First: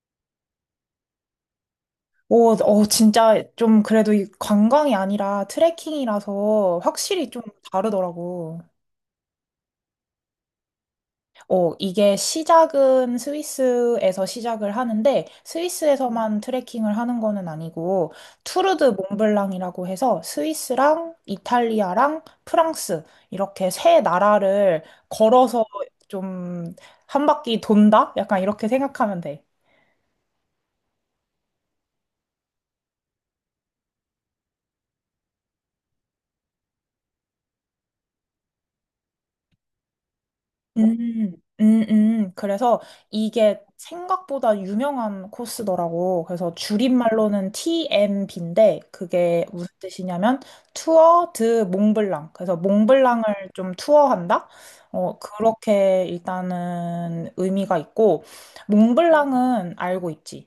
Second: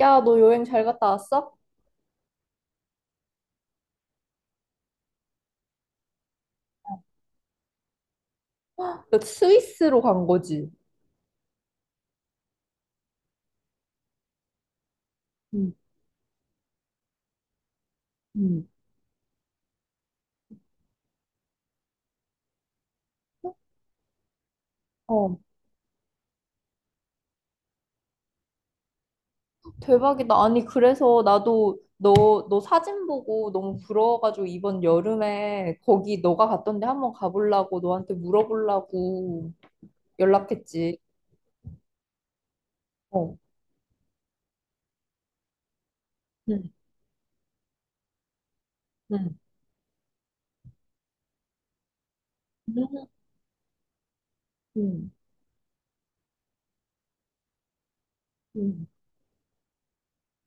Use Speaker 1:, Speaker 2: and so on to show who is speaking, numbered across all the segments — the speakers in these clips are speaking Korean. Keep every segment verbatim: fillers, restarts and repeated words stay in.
Speaker 1: 야, 너 여행 잘 갔다 왔어?
Speaker 2: 오, 어, 진짜 좀 그래도 이 관광이 아니라 트레킹이라서 확실히 좀 다르더라고.
Speaker 1: 헉, 너 스위스로 간 거지?
Speaker 2: 어, 이게 시작은 스위스에서 시작을 하는데
Speaker 1: 응.
Speaker 2: 스위스에서만 트레킹을 하는 거는 아니고
Speaker 1: 응.
Speaker 2: 투르드 몽블랑이라고 해서 스위스랑 이탈리아랑 프랑스 이렇게 세 나라를
Speaker 1: 어.
Speaker 2: 걸어서 좀 한 바퀴 돈다? 약간 이렇게 생각하면 돼.
Speaker 1: 대박이다. 아니, 그래서 나도 너, 너 사진 보고 너무 부러워가지고 이번 여름에 거기 너가 갔던 데 한번 가보려고 너한테 물어보려고 연락했지.
Speaker 2: 음, 음, 음. 그래서
Speaker 1: 어.
Speaker 2: 이게 생각보다 유명한 코스더라고. 그래서
Speaker 1: 응
Speaker 2: 줄임말로는 티엠비인데 그게
Speaker 1: 응.
Speaker 2: 무슨 뜻이냐면 투어 드 몽블랑. 그래서
Speaker 1: 응. 응.
Speaker 2: 몽블랑을 좀 투어한다?
Speaker 1: 응.
Speaker 2: 어, 그렇게 일단은 의미가 있고
Speaker 1: 응.
Speaker 2: 몽블랑은 알고 있지.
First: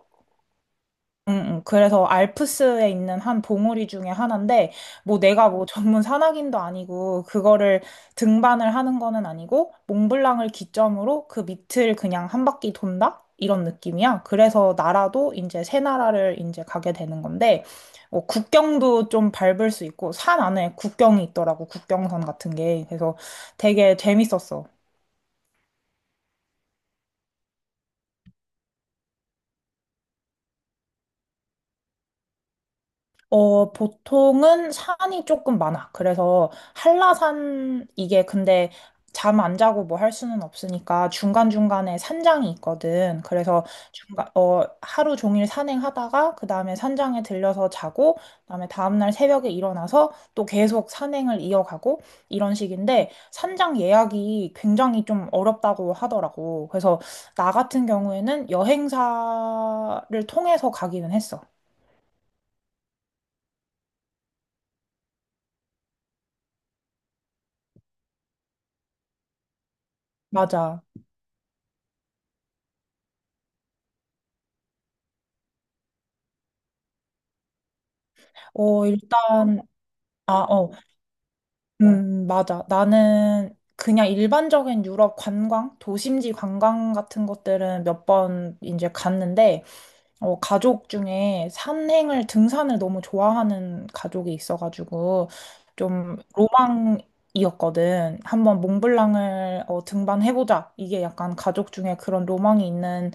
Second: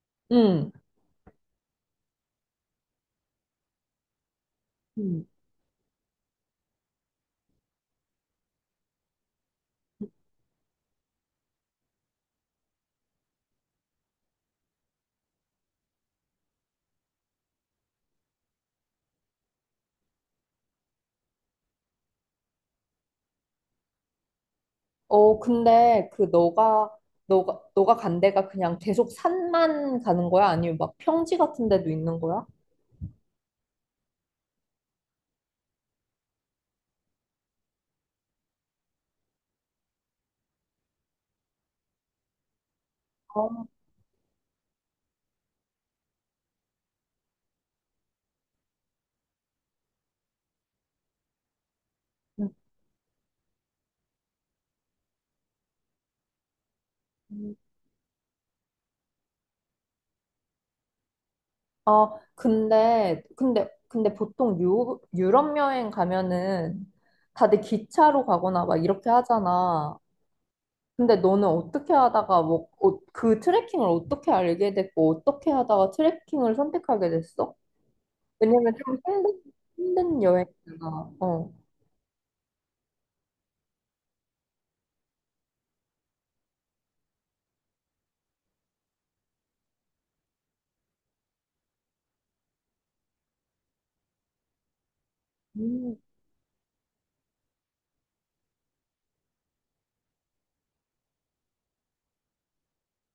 Speaker 2: 응, 응. 그래서 알프스에 있는 한 봉우리 중에 하나인데, 뭐
Speaker 1: 응.
Speaker 2: 내가 뭐 전문 산악인도 아니고, 그거를 등반을 하는 거는 아니고, 몽블랑을 기점으로 그 밑을 그냥 한 바퀴 돈다? 이런 느낌이야. 그래서 나라도 이제 세 나라를 이제 가게 되는 건데, 어, 국경도 좀 밟을 수 있고, 산 안에 국경이 있더라고, 국경선 같은 게. 그래서 되게 재밌었어.
Speaker 1: 어, 근데 그 너가, 너가, 너가 간 데가 그냥 계속 산만 가는 거야? 아니면 막 평지 같은 데도 있는 거야?
Speaker 2: 어, 보통은 산이 조금 많아. 그래서 한라산, 이게 근데 잠 안 자고 뭐 할 수는 없으니까 중간중간에 산장이 있거든. 그래서
Speaker 1: 어.
Speaker 2: 중간, 어, 하루 종일 산행하다가 그 다음에 산장에 들려서 자고, 그 다음에 다음날 새벽에 일어나서 또 계속 산행을 이어가고 이런 식인데 산장 예약이 굉장히 좀 어렵다고 하더라고. 그래서 나
Speaker 1: 음.
Speaker 2: 같은 경우에는 여행사를 통해서 가기는 했어.
Speaker 1: 아, 근데, 근데, 근데 보통 유, 유럽 여행 가면은 다들 기차로 가거나 막 이렇게 하잖아.
Speaker 2: 맞아.
Speaker 1: 근데 너는 어떻게 하다가 뭐, 어, 그 트레킹을 어떻게 알게 됐고, 어떻게 하다가 트레킹을 선택하게 됐어? 왜냐면
Speaker 2: 어,
Speaker 1: 좀 힘든,
Speaker 2: 일단,
Speaker 1: 힘든
Speaker 2: 아, 어,
Speaker 1: 여행이잖아. 어.
Speaker 2: 음, 맞아. 나는 그냥 일반적인 유럽 관광, 도심지 관광 같은 것들은 몇 번 이제 갔는데, 어, 가족 중에 산행을, 등산을 너무 좋아하는 가족이 있어가지고,
Speaker 1: 음.
Speaker 2: 좀 로망이었거든. 한번 몽블랑을 어, 등반해보자. 이게 약간 가족 중에 그런 로망이 있는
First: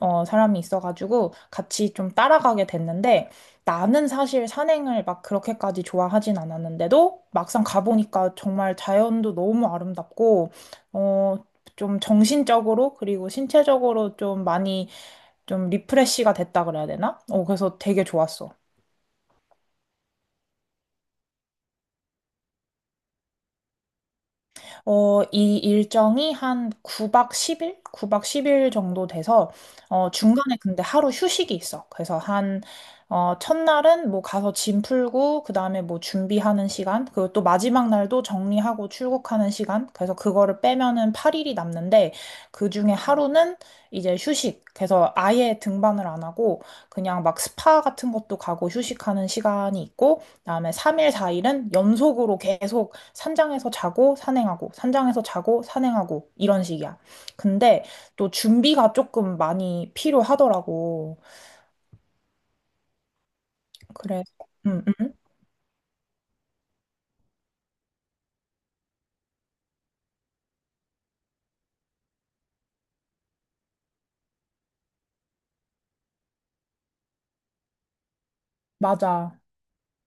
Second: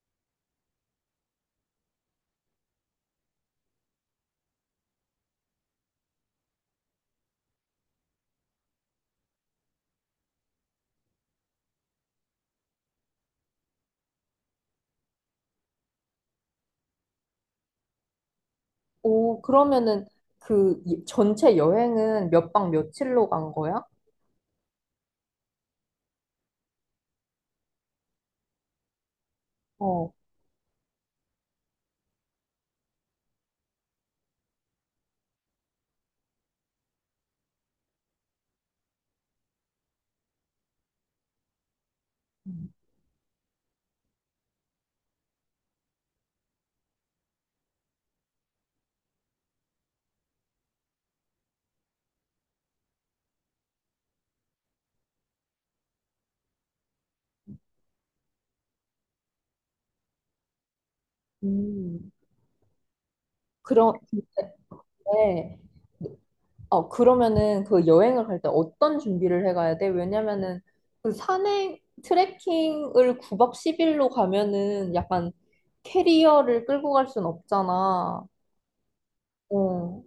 Speaker 2: 어, 사람이 있어가지고, 같이 좀 따라가게 됐는데, 나는 사실 산행을 막 그렇게까지 좋아하진 않았는데도 막상 가보니까 정말 자연도 너무 아름답고, 어, 좀 정신적으로 그리고 신체적으로 좀 많이 좀 리프레시가 됐다 그래야 되나? 어, 그래서 되게 좋았어.
Speaker 1: 오, 그러면은 그 이- 전체 여행은 몇 박 며칠로 간 거야?
Speaker 2: 어, 이 일정이 한 구 박 십 일? 구 박 십 일 정도 돼서, 어,
Speaker 1: 어.
Speaker 2: 중간에 근데 하루 휴식이 있어. 그래서 한, 어, 첫날은 뭐 가서 짐 풀고, 그 다음에 뭐 준비하는 시간, 그리고 또 마지막 날도 정리하고 출국하는 시간. 그래서 그거를 빼면은 팔 일이 남는데, 그 중에 하루는 이제 휴식. 그래서 아예 등반을 안 하고, 그냥 막 스파 같은 것도 가고 휴식하는 시간이 있고, 그다음에 삼 일, 사 일은 연속으로 계속 산장에서 자고 산행하고 산장에서 자고 산행하고 이런 식이야. 근데 또 준비가 조금 많이 필요하더라고.
Speaker 1: 음. 그런,
Speaker 2: 그래서 음, 음.
Speaker 1: 근데, 어, 그러면은 그 여행을 갈 때 어떤 준비를 해가야 돼? 왜냐면은 그 산행, 트레킹을 구 박 십 일로 가면은 약간 캐리어를 끌고 갈 순 없잖아.
Speaker 2: 맞아.
Speaker 1: 어.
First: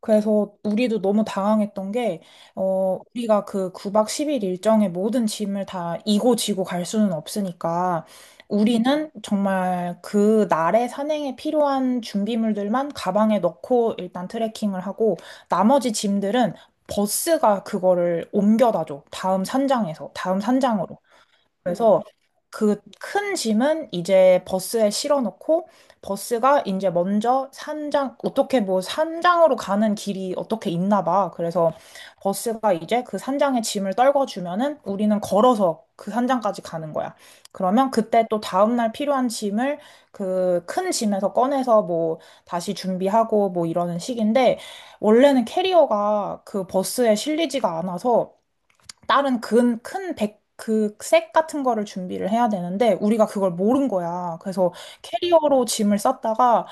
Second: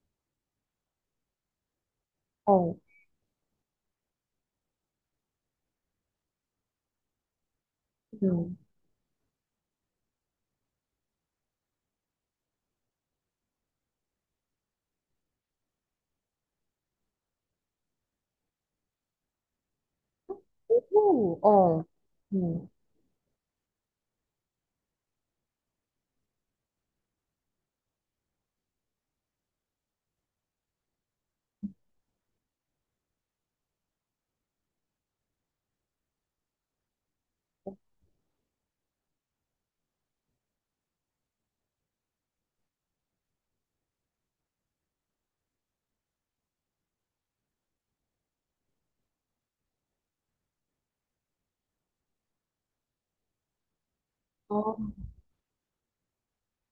Speaker 2: 그래서 우리도 너무 당황했던 게,
Speaker 1: 어.
Speaker 2: 어, 우리가 그 구 박 십 일 일정의 모든 짐을 다 이고 지고 갈 수는 없으니까,
Speaker 1: 음.
Speaker 2: 우리는 정말 그 날의 산행에 필요한 준비물들만 가방에 넣고 일단 트레킹을 하고, 나머지 짐들은 버스가 그거를 옮겨다 줘. 다음 산장에서, 다음 산장으로.
Speaker 1: 오.
Speaker 2: 음.
Speaker 1: 어.
Speaker 2: 그래서
Speaker 1: 음.
Speaker 2: 그 큰 짐은 이제 버스에 실어놓고 버스가 이제 먼저 산장 어떻게 뭐 산장으로 가는 길이 어떻게 있나 봐. 그래서 버스가 이제 그 산장에 짐을 떨궈주면은 우리는 걸어서 그 산장까지 가는 거야. 그러면 그때 또 다음날 필요한 짐을 그 큰 짐에서 꺼내서 뭐 다시 준비하고 뭐 이러는 식인데 원래는 캐리어가 그 버스에 실리지가 않아서 다른 큰, 큰 백, 그색 같은 거를 준비를 해야 되는데 우리가 그걸 모른 거야. 그래서
Speaker 1: 아.
Speaker 2: 캐리어로 짐을 쌌다가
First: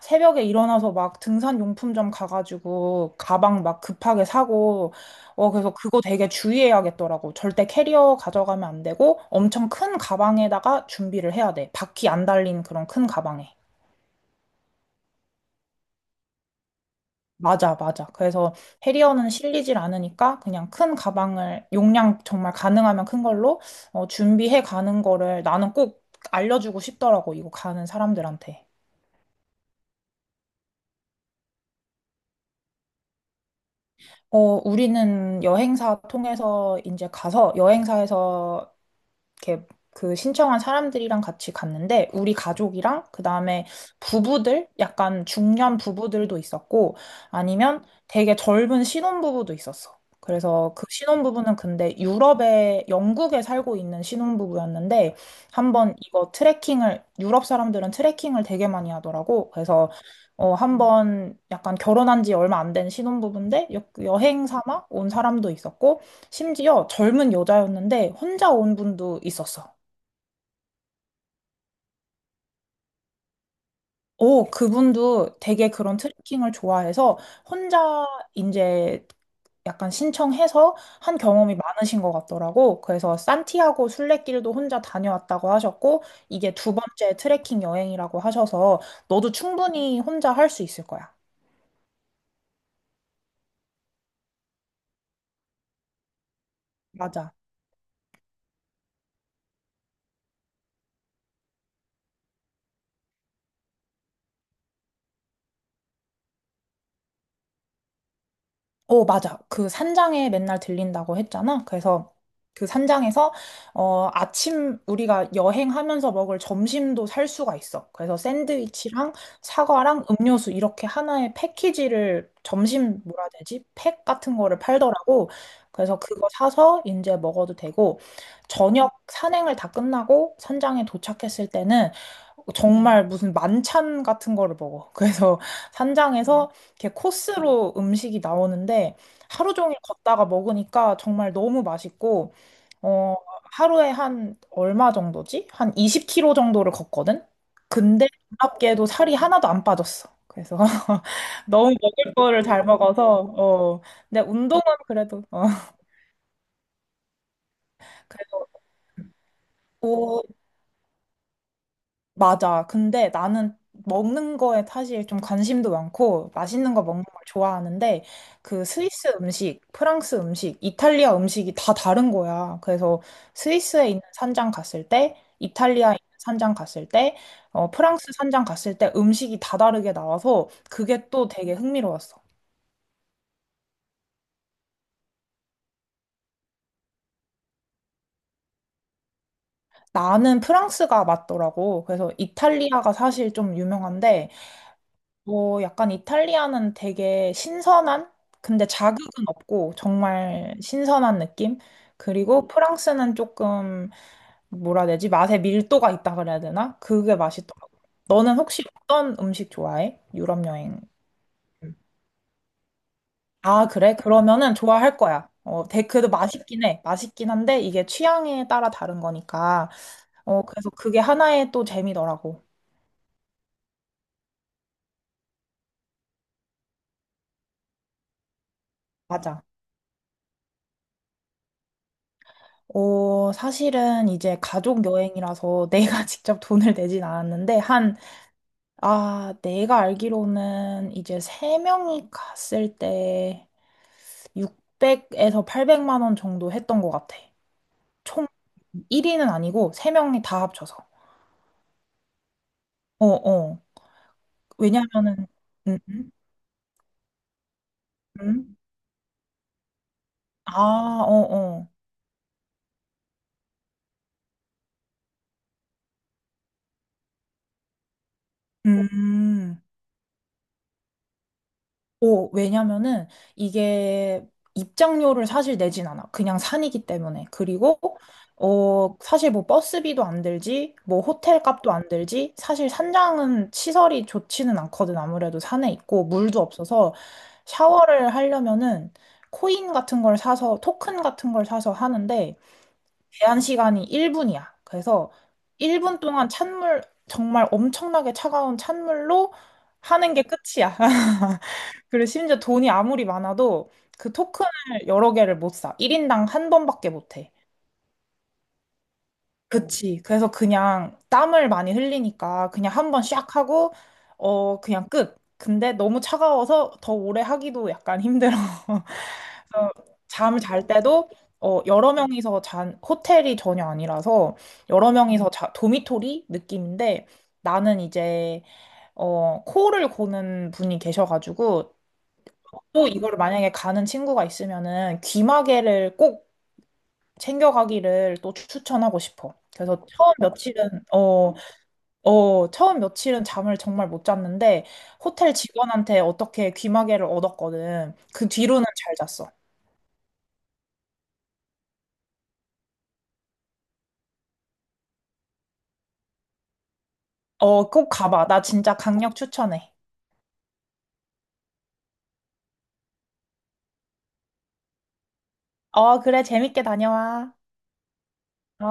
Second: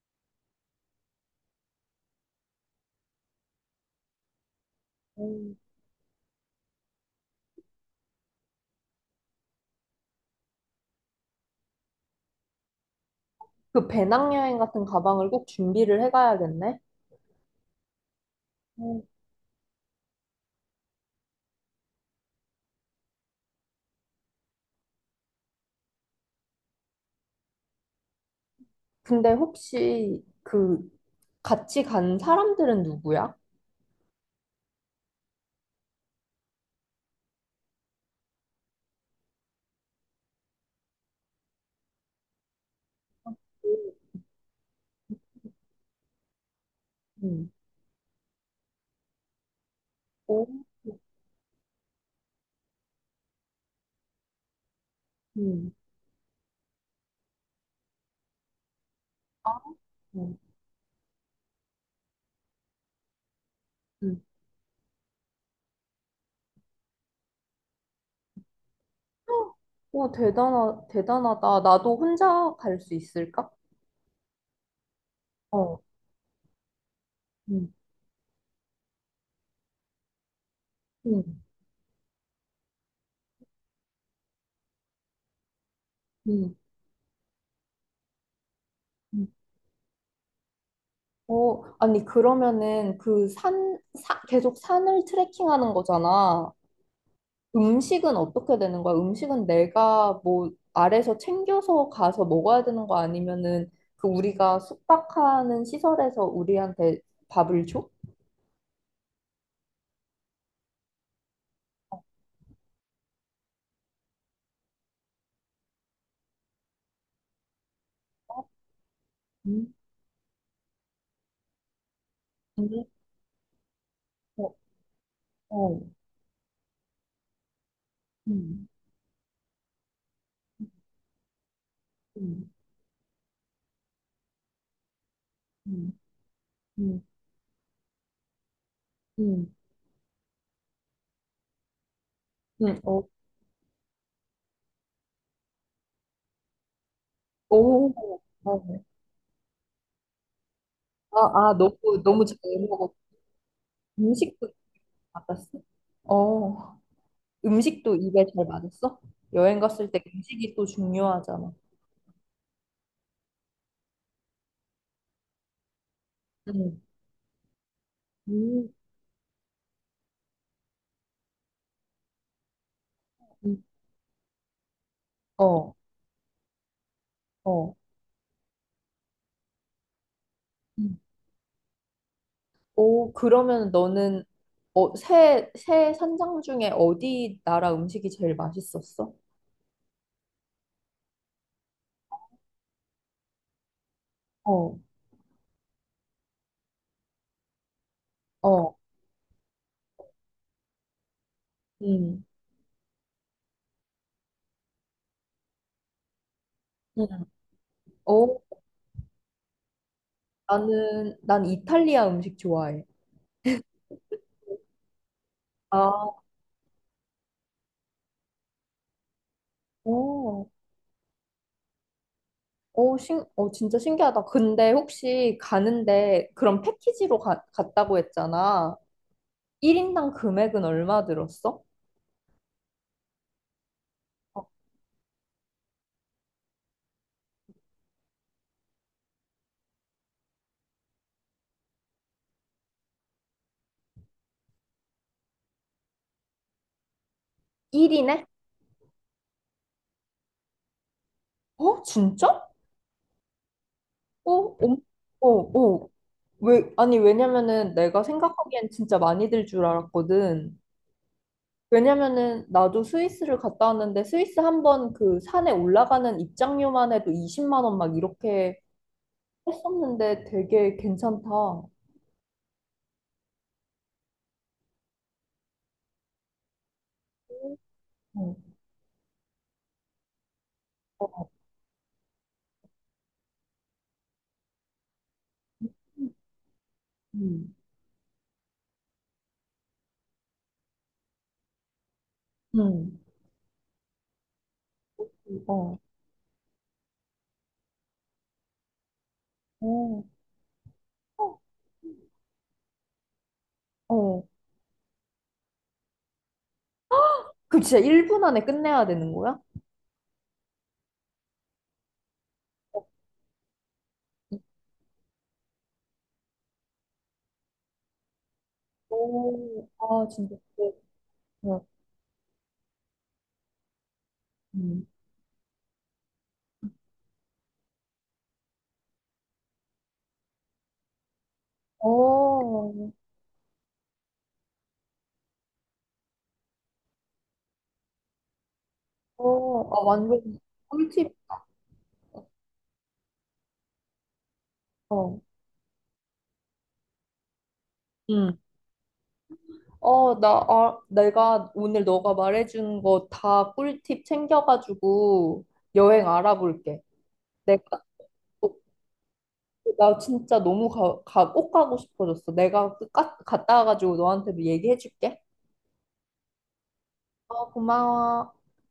Speaker 2: 새벽에 일어나서 막 등산 용품점 가가지고 가방 막 급하게 사고 어
Speaker 1: 음.
Speaker 2: 그래서 그거 되게 주의해야겠더라고. 절대 캐리어 가져가면 안 되고 엄청 큰 가방에다가 준비를 해야 돼. 바퀴 안 달린 그런 큰 가방에.
Speaker 1: 그 배낭여행 같은 가방을 꼭 준비를 해가야겠네.
Speaker 2: 맞아, 맞아. 그래서 해
Speaker 1: 음.
Speaker 2: 리어는 실리질 않으니까 그냥 큰 가방을 용량 정말 가능하면 큰 걸로 어, 준비해 가는 거를 나는 꼭 알려주고 싶더라고, 이거 가는 사람들한테.
Speaker 1: 근데 혹시 그 같이 간 사람들은 누구야?
Speaker 2: 어, 우리는 여행사 통해서 이제 가서 여행사에서 이렇게 그 신청한 사람들이랑 같이 갔는데 우리 가족이랑 그다음에
Speaker 1: 음.
Speaker 2: 부부들 약간 중년 부부들도 있었고
Speaker 1: 음.
Speaker 2: 아니면 되게 젊은 신혼부부도 있었어.
Speaker 1: 오.
Speaker 2: 그래서 그 신혼부부는 근데 유럽에 영국에 살고 있는 신혼부부였는데
Speaker 1: 음.
Speaker 2: 한번 이거 트레킹을 유럽 사람들은 트레킹을 되게 많이 하더라고.
Speaker 1: 아.
Speaker 2: 그래서 어 한번 약간 결혼한 지 얼마 안 된 신혼부부인데 여,
Speaker 1: 음.
Speaker 2: 여행 삼아 온 사람도 있었고 심지어 젊은 여자였는데 혼자 온 분도 있었어.
Speaker 1: 오, 대단하, 대단하다. 나도 혼자 갈 수 있을까?
Speaker 2: 오, 그분도 되게
Speaker 1: 어.
Speaker 2: 그런 트레킹을 좋아해서
Speaker 1: 음.
Speaker 2: 혼자 이제 약간 신청해서 한
Speaker 1: 음.
Speaker 2: 경험이 많으신 것 같더라고. 그래서 산티아고 순례길도 혼자 다녀왔다고 하셨고, 이게
Speaker 1: 음.
Speaker 2: 두 번째 트레킹 여행이라고 하셔서
Speaker 1: 음.
Speaker 2: 너도 충분히 혼자 할 수 있을 거야.
Speaker 1: 어, 아니, 그러면은 그 산, 사, 계속 산을 트레킹하는 거잖아.
Speaker 2: 맞아.
Speaker 1: 음식은 어떻게 되는 거야? 음식은 내가 뭐 아래서 챙겨서 가서 먹어야 되는 거 아니면은 그 우리가 숙박하는 시설에서 우리한테 밥을 줘?
Speaker 2: 어, 맞아. 그 산장에 맨날 들린다고 했잖아. 그래서 그 산장에서 어, 아침 우리가 여행하면서 먹을 점심도 살 수가 있어. 그래서 샌드위치랑
Speaker 1: 음.
Speaker 2: 사과랑 음료수 이렇게 하나의 패키지를
Speaker 1: 음.
Speaker 2: 점심 뭐라 해야 되지? 팩 같은
Speaker 1: 어.
Speaker 2: 거를 팔더라고.
Speaker 1: 어.
Speaker 2: 그래서 그거 사서 이제 먹어도 되고
Speaker 1: 음.
Speaker 2: 저녁 산행을 다 끝나고 산장에 도착했을 때는
Speaker 1: 음.
Speaker 2: 정말 무슨 만찬 같은 거를 먹어. 그래서
Speaker 1: 음.
Speaker 2: 산장에서 이렇게
Speaker 1: 음.
Speaker 2: 코스로 음식이 나오는데
Speaker 1: 음.
Speaker 2: 하루 종일 걷다가 먹으니까 정말 너무 맛있고
Speaker 1: 음.
Speaker 2: 어, 하루에 한 얼마 정도지? 한 이십 킬로미터 정도를 걷거든?
Speaker 1: 오.
Speaker 2: 근데
Speaker 1: 어.
Speaker 2: 놀랍게도 살이 하나도 안 빠졌어. 그래서
Speaker 1: 아, 아,
Speaker 2: 너무
Speaker 1: 너무,
Speaker 2: 먹을
Speaker 1: 너무 잘
Speaker 2: 거를 잘
Speaker 1: 먹어. 었
Speaker 2: 먹어서 어, 근데
Speaker 1: 음식도 잘
Speaker 2: 운동은 그래도 어,
Speaker 1: 맞았어? 어, 음식도 입에 잘 맞았어? 여행 갔을 때
Speaker 2: 그래도
Speaker 1: 음식이 또 중요하잖아.
Speaker 2: 맞아. 근데 나는 먹는 거에 사실 좀 관심도 많고 맛있는
Speaker 1: 응.
Speaker 2: 거 먹는 걸 좋아하는데 그
Speaker 1: 음.
Speaker 2: 스위스 음식, 프랑스 음식, 이탈리아 음식이 다 다른 거야. 그래서
Speaker 1: 음.
Speaker 2: 스위스에 있는 산장 갔을 때,
Speaker 1: 어.
Speaker 2: 이탈리아에 있는 산장 갔을 때, 어,
Speaker 1: 어.
Speaker 2: 프랑스 산장 갔을 때 음식이 다 다르게 나와서
Speaker 1: 음.
Speaker 2: 그게 또 되게 흥미로웠어.
Speaker 1: 오, 그러면 너는 어, 새, 새 산장 중에 어디 나라 음식이 제일 맛있었어?
Speaker 2: 나는 프랑스가 맞더라고. 그래서 이탈리아가 사실 좀 유명한데
Speaker 1: 어.
Speaker 2: 어, 약간 이탈리아는 되게 신선한? 근데
Speaker 1: 어.
Speaker 2: 자극은 없고 정말 신선한 느낌?
Speaker 1: 음.
Speaker 2: 그리고 프랑스는 조금 뭐라 해야 되지? 맛에 밀도가 있다 그래야 되나? 그게
Speaker 1: 음.
Speaker 2: 맛있더라고. 너는
Speaker 1: 어,
Speaker 2: 혹시 어떤 음식 좋아해? 유럽 여행.
Speaker 1: 나는, 난
Speaker 2: 음.
Speaker 1: 이탈리아 음식 좋아해.
Speaker 2: 아, 그래? 그러면은 좋아할 거야. 어, 되 그래도
Speaker 1: 아.
Speaker 2: 맛있긴 해. 맛있긴 한데 이게 취향에 따라 다른 거니까. 어,
Speaker 1: 어.
Speaker 2: 그래서 그게 하나의 또 재미더라고.
Speaker 1: 오, 신, 어, 진짜 신기하다. 근데 혹시 가는데 그런 패키지로 가, 갔다고 했잖아.
Speaker 2: 맞아.
Speaker 1: 일 인당 금액은 얼마 들었어?
Speaker 2: 어, 사실은 이제
Speaker 1: 어.
Speaker 2: 가족 여행이라서 내가 직접 돈을 내진 않았는데, 한, 아, 내가 알기로는 이제 세명이 갔을 때 육백에서 팔백만 원 정도 했던 것 같아.
Speaker 1: 일 인에?
Speaker 2: 총 일 위는 아니고, 세명이다 합쳐서.
Speaker 1: 어, 진짜?
Speaker 2: 어, 어.
Speaker 1: 어. 어.
Speaker 2: 왜냐면은,
Speaker 1: 어.
Speaker 2: 음,
Speaker 1: 어.
Speaker 2: 음,
Speaker 1: 왜, 아니, 왜냐면은 내가
Speaker 2: 음.
Speaker 1: 생각하기엔 진짜 많이 들 줄 알았거든.
Speaker 2: 아, 어, 어.
Speaker 1: 왜냐면은 나도 스위스를 갔다 왔는데 스위스 한 번 그 산에 올라가는 입장료만 해도 이십만 원 막 이렇게
Speaker 2: 음.
Speaker 1: 했었는데 되게 괜찮다. 어.
Speaker 2: 오 왜냐면은 이게 입장료를 사실 내진 않아. 그냥 산이기 때문에. 그리고
Speaker 1: 어.
Speaker 2: 어, 사실 뭐 버스비도 안 들지, 뭐 호텔 값도 안 들지. 사실 산장은 시설이 좋지는 않거든. 아무래도 산에 있고 물도 없어서
Speaker 1: 음.
Speaker 2: 샤워를 하려면은 코인 같은 걸 사서 토큰 같은 걸 사서 하는데
Speaker 1: 음.
Speaker 2: 제한 시간이 일 분이야. 그래서
Speaker 1: 어.
Speaker 2: 일 분 동안 찬물, 정말 엄청나게 차가운 찬물로
Speaker 1: 오.
Speaker 2: 하는 게 끝이야.
Speaker 1: 어.
Speaker 2: 그리고 심지어 돈이 아무리 많아도 그
Speaker 1: 어.
Speaker 2: 토큰을 여러 개를 못 사. 일 인당 한 번밖에 못 해.
Speaker 1: 그럼 진짜 일 분 안에 끝내야 되는 거야?
Speaker 2: 그치. 그래서 그냥 땀을 많이 흘리니까 그냥 한 번 샥 하고, 어, 그냥 끝. 근데 너무 차가워서 더 오래 하기도 약간 힘들어.
Speaker 1: 오,
Speaker 2: 그래서
Speaker 1: 아, 진짜.
Speaker 2: 잠을 잘
Speaker 1: 네.
Speaker 2: 때도
Speaker 1: 네.
Speaker 2: 어, 여러 명이서 잔, 호텔이 전혀 아니라서
Speaker 1: 음.
Speaker 2: 여러 명이서 자, 도미토리 느낌인데 나는 이제 어, 코를 고는 분이 계셔가지고
Speaker 1: 오.
Speaker 2: 또 이걸 만약에 가는 친구가 있으면은 귀마개를 꼭 챙겨가기를 또 추천하고 싶어.
Speaker 1: 오,
Speaker 2: 그래서
Speaker 1: 아,
Speaker 2: 처음
Speaker 1: 완전
Speaker 2: 며칠은
Speaker 1: 꿀팁.
Speaker 2: 어, 어, 처음 며칠은 잠을 정말 못 잤는데
Speaker 1: 어.
Speaker 2: 호텔 직원한테 어떻게 귀마개를 얻었거든. 그
Speaker 1: 음.
Speaker 2: 뒤로는 잘 잤어.
Speaker 1: 어, 나, 아, 내가 오늘 너가 말해준 거 다 꿀팁 챙겨가지고 여행 알아볼게.
Speaker 2: 어,
Speaker 1: 내가,
Speaker 2: 꼭 가봐. 나
Speaker 1: 어,
Speaker 2: 진짜 강력 추천해.
Speaker 1: 나 진짜 너무 가, 가, 꼭 가고 싶어졌어. 내가 까, 갔다 와가지고 너한테도 얘기해줄게.
Speaker 2: 어, 그래. 재밌게 다녀와.
Speaker 1: 어, 고마워.
Speaker 2: 어.